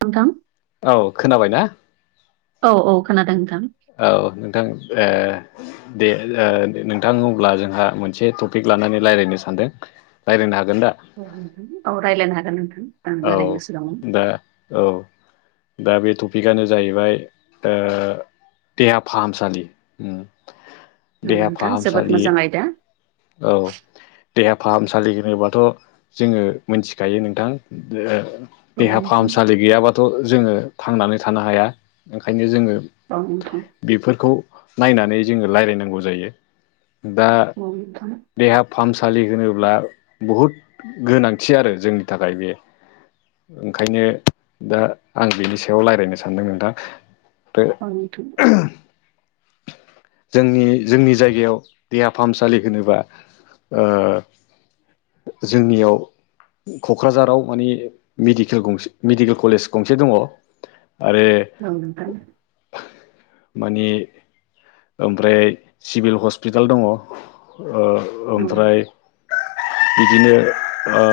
नोंथां? औ खोनाबाय ना? औ औ खोनादों। औ नोंथां ओ दे ओ नोंथां अब्ला जोंहा मोनसे टपिक लानानै रायज्लायनो सानदों रायज्लायनो हागोन दा औ नोंथां औ राय्लायनो हागोन नोंथां। आं औ ओरैनो सो दङ दा औ। दा बे टपिकआनो जाहैबाय ओ देहा फाहामसालि ओम औ देहा नोंथां जोबोद फाहामसालि मोजां आयदा औ। देहा फाहामसालि होनोबाथ' जोङो मोनथिखायो नोंथां ओ औ देहा नोंथां फाहामसालि गैयाबाथ' जोङो थांनानै थानो हाया ओंखायनो जोङो औ नोंथां। बेफोरखौ नायनानै जोङो रायज्लायनांगौ जायो दा देहा [unintelligible] फाहामसालि होनोब्ला बहुद गोनांथि आरो जोंनि थाखाय बे। ओंखायनो दा आं बेनि सायाव रायज्लायनो सानदों नोंथां। औ नोंथां। जोंनि जोंनि जायगायाव देहा फाहामसालि जेनेबा ओ जोंनियाव क'क्राझाराव मानि मेडिकेल गंसे मेडिकेल कलेज गंसे दङ। आरो औ नोंथां। मानि ओमफ्राय सिभिल हस्पिटाल दङ। ओ ओमफ्राय बिदिनो ओ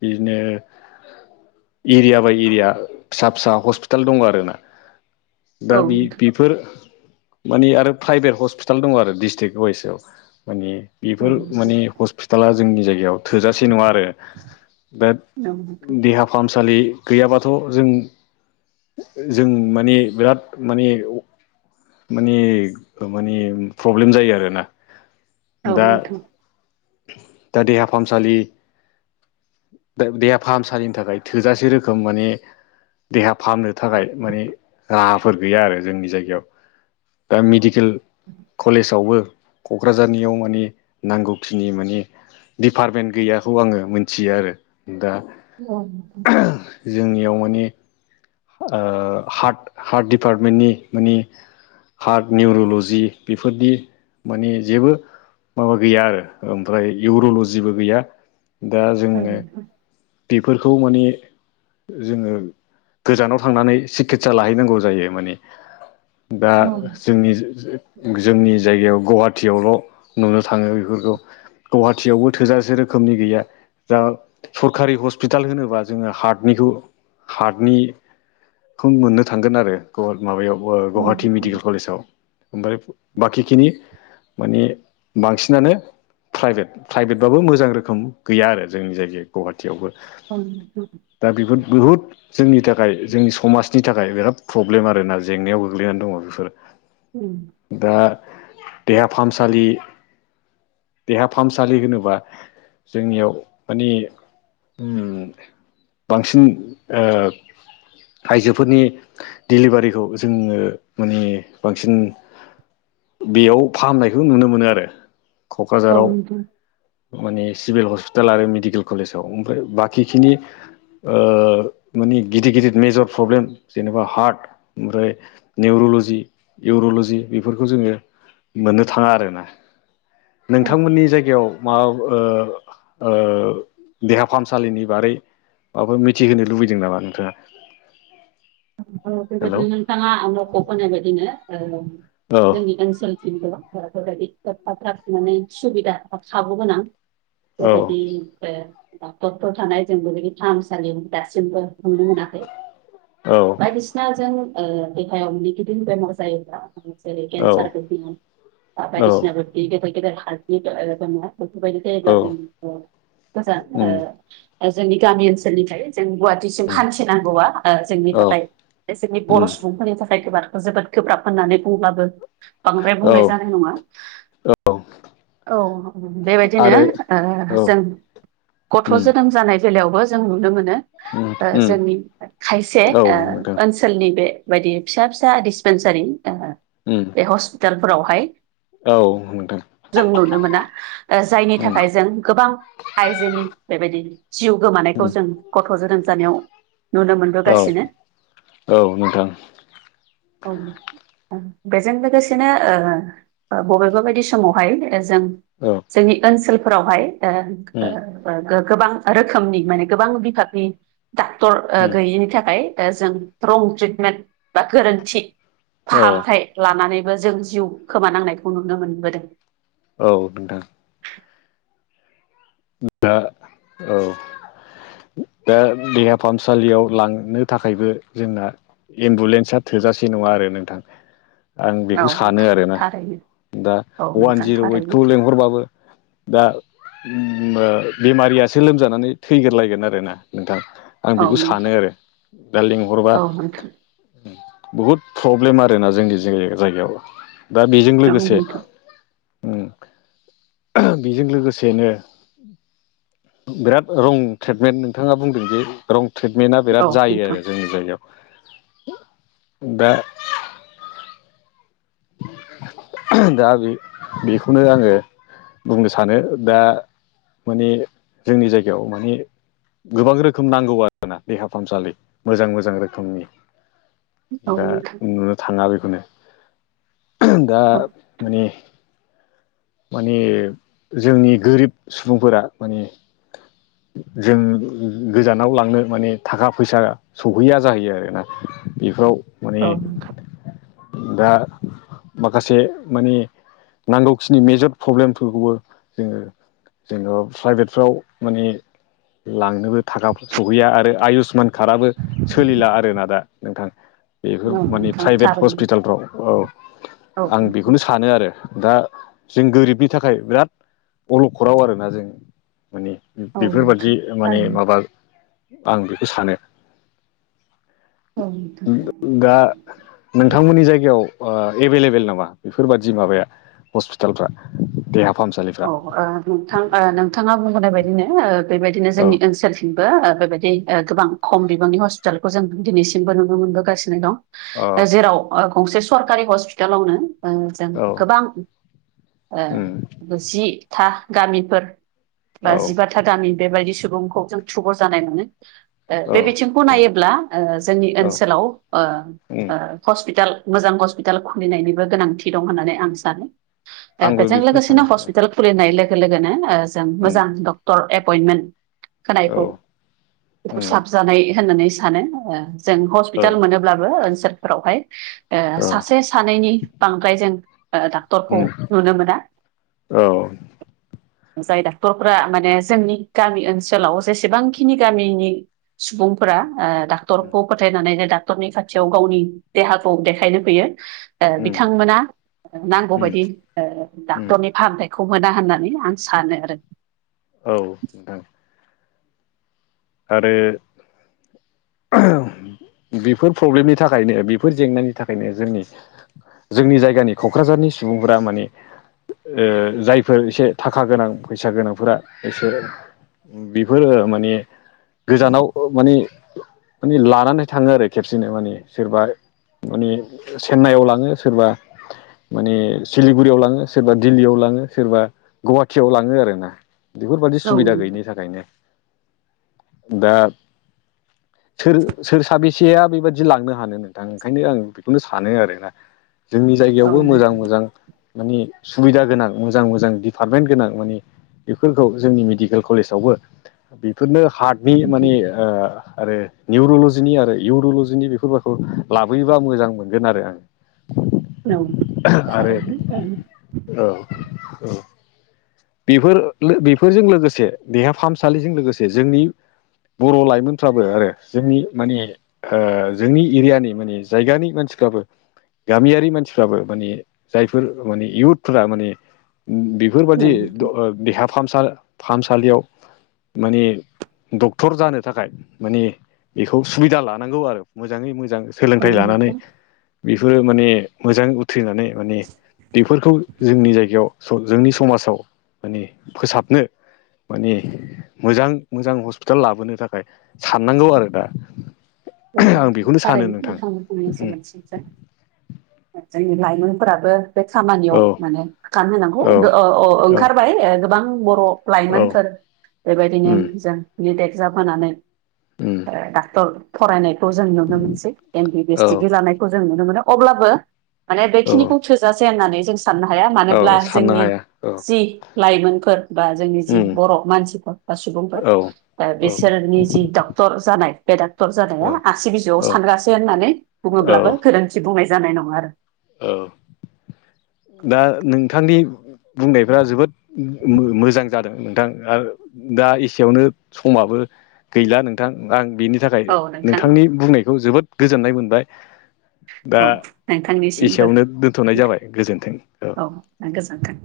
बिदिनो एरिया बाय एरिया फिसा फिसा हस्पिटाल दङ आरोना। दा औ नोंथां बे-बेफोर मानि आरो प्राइभेट हस्पिटाल दङ आरो डिस्ट्रिक वाइसआव मानि औ नोंथां औ नोंथां औ बेफोर नोंथां औ नोंथां माने औ हस्पिटाला जोंनि जायगायाव थोजासे नङा आरो दा नोंथां औ नोंथां देहा फाहामसालि गैयाबाथ' जों जों माने बिराद माने मानि माने प्रब्लेम जायो आरोना। औ दा नोंथां। दा देहा फाहामसालि देहा फाहामसालिनि थाखाय थोजासे रोखोम माने देहा फाहामनो थाखाय मानि राहाफोर गैया आरो जोंनि जायगायाव दा मिदि केल कलेजावबो क'क्राझारनियाव माने नांगौखिनि माने दिडपार्टमेन्ट गैयाखौ आङो मोनथियो आरो। दा औ। जोंनियाव माने ओ हार्ट हार्ट डिपार्टमेन्टनि माने हार्ट निउरल'जि बेफोरदि माने जेबो माबा गैया आरो ओमफ्राय इउर'लजिबो गैया दा जोङो नोंथां औ नोंथां औ बेफोरखौ माने जोङो गोजानाव थांनानै सिखित्सा लाहैनांगौ जायो माने दा जोंनि जोंनि जायगायाव गुवाहाटियावल' नुनो थाङो बेफोरखौ गुवाहाटियावबो थोजासे रोखोमनि गैया दा सरकारि हस्पिटाल होनोबा जोङो हार्टनिखौ हार्टनि खौ मोननो थांगोन आरो माबायाव गुवाहाटि मेडिकेल बेबायदिनो कलेजाव ओमफ्राय बाखिखिनि माने बांसिनानो प्राइभेट प्राइभेटबाबो मोजां रोखोम गैया आरो जोंनि जायगायाव। गुवाहाटियावबो दा बेफोर बहुद जोंनि थाखाय जोंनि समाजनि थाखाय बिराद प्रब्लेम आरोना जेंनायाव गोग्लैनानै दङ बेफोर। उम। दा देहा फाहामसालि देहा फाहामसालि होनोबा जोंनियाव मानिे बांसिन आइजोफोरनि डेलिभारिखौ जोङो माने बांसिन बेयाव फाहामनायखौ नुनो मोनो आरो क'क्राझाराव माने सिभिल हस्पिटाल आरो मेडिकेल कलेज ओमफ्राय बाखिखिनि माने गिदिर गिदिर मेजर प्रब्लेम जेनेबा हार्ट ओमफ्राय निउर' 'लजि इउर'ल'जि बेफोरखौ जोङो मोननो थाङा आरोना नोंथांमोननि जायगायाव माबा देहा फाहामसालिनि बारै माबाफोर मिथिहोनो लुबैदों नामा नोंथाङा औ हेलौ बेबायदि नोंथाङा आं न'खौ फोनाय बायदिनो औ [inaudible] एफाब लाखिनानै सुबिदा साबोगोन आं औ बेबायदि डक्टरफोर थानाय जोंबो फाहामसालि दासिमबो नुनो मोनाखै औ बायदिसिनाजों देहायाव नेगिदिं बेमार जायोब्ला [inaudible] फोरबायदि औ जायोब्ला औ जों उम उम गोजान जोंनि गामि ओनसोलनिफ्राय जों गुवाहाटिसिम हान्थिनांगौआ जोंनि औ थाखाय जोंनि उम बर' सुबुंफोरनि थाखाय जोबोद गोब्राब होननानै बुंब्लाबो बांद्राय औ बुंनाय जानाय नङा। औ औ बेबायदिनो आरो औ उम जों गथ' जोनोम जानाय बेलायावबो जों नुनो मोनो उम उम जोंनि खायसे औ नोंथां ओनसोलनि बे बायदि फिसा फिसा डिसपेेनसारि उम बे हस्पिटालफोरावहाय औ नोंथां जों नुनो मोना जायनि उम थाखाय जों गोबां आइजोनि बेबायदि जिउ गोमानायखौ उम जों जोनोम जानायाव नुनो औ मोनबोगासिनो औ नोंथां बेजों लोगोसेनो बबेबा बायदि समावहाय जों औ जोंनि ओनसोलफोरावहाय उम गोबां रोखोमनि माने गोबां बिभागनि डाक्टर उम गैयिनि जों रं ट्रिटमेन्ट बा गोरोन्थि औ फाहामथाय लानानै जों जिउ खोमानांनायखौ नुनो मोनबोदों औ नोंथां दा औ दा देहा फाहामसालियाव लांनो थाखायबो जोंना एम्बुलेन्सा थोजासे नङा आरो नोंथां आं औ बेखौ सानो नोंथां आरोना थारैनो दा औ अवान नोंथां जिर' थारैनो ओइटखौ लेंंहरबाबो दा बेमारियासो लोमजानानै थैग्रलायगोन आरोना नोंथाङा आं औ बेखौ सानो नोंथां आरो दा लेंंहरबा औ नोंथां बहुद प्रब्लेम आरोना जोंनि जायगायाव दा बेजों औ लोगोसे नोंथां बेजों लोगोसेनो बिराद रं ट्रिटमेन्ट नोंथाङा बुंदों जे रं ट्रिटमेन्टआ बिराद औ जायो नोंथां आरो जोंनि जायगायाव [unintelligible] [inaudible] दा बे बेखौनो आङो बुंनो सानो। दा माने जोंनि जायगायाव माने गोबां रोखोम नांगौ आरोना देहा फाहामसालि मोजां मोजां रोखोमनि औ दा नोंथां नुनो थाङा बेखौनो दा औ माने माने जोंनि गोरिब सुबुंफोरा माने जों गोजानाव लांनो माने थाखा फैसा सौहैया जाहैयो आरोना [unintelligible] औ, दा माखासे माने, नांगौखिनि मेजत प्रब्लेमफोरखौबो जोङो जेनबा प्राइभेटफ्राव माने लांनोबो थाखा सहैया आरो आयुषमान कार्डआबो सोलिला आरोना दा नोंथां। बेफोर औ माने नोंथां प्राइभेट थारैनो हस्पिटालफ्राव औ औ आं नोंथां बेखौनो सानो आरो। दा जों गोरिबनि थाखाय बिराद अलखदाव आरोना जों। माने औ बेफोरबादि नोंथां माने थारैनो माबा आं बेखौ सानो औ नोंथां द-दा नोंथांमोननि जायगायाव आ एबेलेबेल नामा बेफोरबादि माबाया हस्पिटालफ्रा देहा औ, फाहामसालिफ्रा ओ नोंथां, ओ नोंथाङा बुंबोनाय बायदिनो ओ बेबायदिनो औ जोंनि ओनसोलथिं बो ओ बेबायदि ओ गोबां खम बिबांनि हस्पिटालखौ जों दिनैसिमबो नुनो मोनबोगासिनो दं औ ओ जेराव गंसे सरकारि हस्पितालावनो ओ जों औ गोबां उम ओ जि-था गामिफोर बा औ जिबााथा गामि बेबायदि सुबुंखौ जों थुबुर जानाय मोनो। ओ औ बे बिथिंखौ नोंथां नायोब्ला ओ जोंनि औ ओनसोलाव उम ओ-ओ हस्पिटाल मोजां हस्पिटाल खुलिनायनिबो गोनांथि दं होननानै आं सानो। ओ आंबो बेजों बेखौनो लोगोसेनो सानो। औ हस्पिटाल खुलिनाय औ लोगो लोगोनो ओ जों उम मोजां डक्टर औ एपइनमेन्ट [inaudible] उम साबजानाय होननानै सानो ओ जों औ हस्पिटाल मोनोब्लाबो ओन्सोलफोरावहाय ओ औ सासे सानैनि बांद्राय जों। ओ डाक्टरखौ उम नुनो मोना। औ, जाय डाक्टरफोरा माने जोंनि गामि ओनसोलाव जेसेबांखिनि गामिनि [inaudible] सुबुंफोरा ओ डाक्टरखौ फोथायनानैनो डाक्टरनि खाथियाव गावनि देहाखौ देखायनो फैयो। ओ उम बिथांमोना नांगौबादि ओ दा उम साननायखौ मोना होन्नानै आं सानो आरो औ [unintelligible] आरो, बेफोर प्रब्लेमनि थाखायनो बेफोर जेंनानि थाखायनो जोंनि जोंनि जायगानि खख्राजारनि सुबुंफोरा माने ओ जायफोर एसे थाखा गोनां फैसा गोनांफोरा एसे बेफोर ओ माने गोजानाव ओ माने माने लानानै थाङो आरो खेबसेनो माने सोरबा आरो माने चेन्नाइयाव लाङो सोरबा माने सिलिगुरियाव लाङो सोरबा दिल्ललियाव लाङो सोरबा गुहाटथियाव लाङो आरो ना बेफोरबादि औ सुबिदा नोंथां गैयिनि थाखायनो। दा सोर साबेसेया बेबादि लांनो हानो नोंथां, ! ओंखायनो आङो बेखौनो सानो आरोना जोंनि औ जायगायावबो मोजां नोंथां मोजां माने सुबिदा गोनां मोजां मोजां डिपार्टमेन्ट गोनां माने बेफोरखौ जोंनि मिडिकेल कलेजावबो बेफोरनो हार्टनि नोंथां माने ओ आरो निउरल'जिनि आरो इउरलजिनि बेखौ लाबोयोबा मोजां मोनगोन आरो आं औ आरो थारैनो औ औ औ बेफो लो बेफोरजों लोगोसे देहा फाहामसालिजों लोगोसे जोंनि बर' लाइमोनफ्राबो आरो जोंनि माने ओ जोंनि एरियानि माने जायगानि [unintelligible] गामियारि मानसिफ्राबो माने जायफोर माने इयउटफोरा माने बेफोरबायादि द नोंथां ओ देहा फाहामसा फाहामसालियाव माने डक्टर जानो थाखाय माने बेखौ सुबिदा लानांगौ आरो मोजाङै मो मोजां औ सोलोंथाइ लानानै नोंथां औ बेफोरो माने मोजाङै उथ्रिनानै माने बेफोरखौ जोंनि जायगायाव जोंनि समाजाव माने फोसाबनो माने मोजां मोजां हस्पिटाल लाबोनो थाखाय साननांगौ आरो दा औ आं बेखौनो सानो थारैनो नोंथां बुंनाय औ सोदोबथिफ्रा जोंनि लाइमोनफोराबो बे खामानियाव माने गानहांगौ औ ओंखारबाय गोबां बर' औ लाइमोनफोर बेबायदिनो उम जों नेट एजाम होनानै उम डक्टर फरायनायखौ जों नुनो मोनसै एमबिबिएस औ डिग्रि लानायखौ जों नु नुनो मोनो अब्लाबो माने औ बेखिनिखौ थोजासे होननानै जों साननो हाया मानोब्ला औ साननो जोंनि हाया औ जि लाइमोनफोर बा जोंनि जि उम बर' मानसिफोर बा औ सुबुंफोर बिसोर नि जि डाक्टर जानाय बे डाक्टर जानाया औ आसि बिजौआव औ सानग्रासो होननानै औ बुङोब्लाबो गोरोन्थि बुंनाय जानाय नङा आरो औ दा नोंथांनि बुंनायफ्रा जोबोद मोजां जादों नोंथां आरो दा एसेयावनो समाबो गैला नोंथां आं बेनि थाखाय औ नोंथां नोंथांनि बुंनायखौ जोबोद गोजोननाय मोनबाय दा औ नोंथा निसिमबो एसेयावनो दोनथ'नाय जाबाय गोजोन्थों औ गोजोन्थों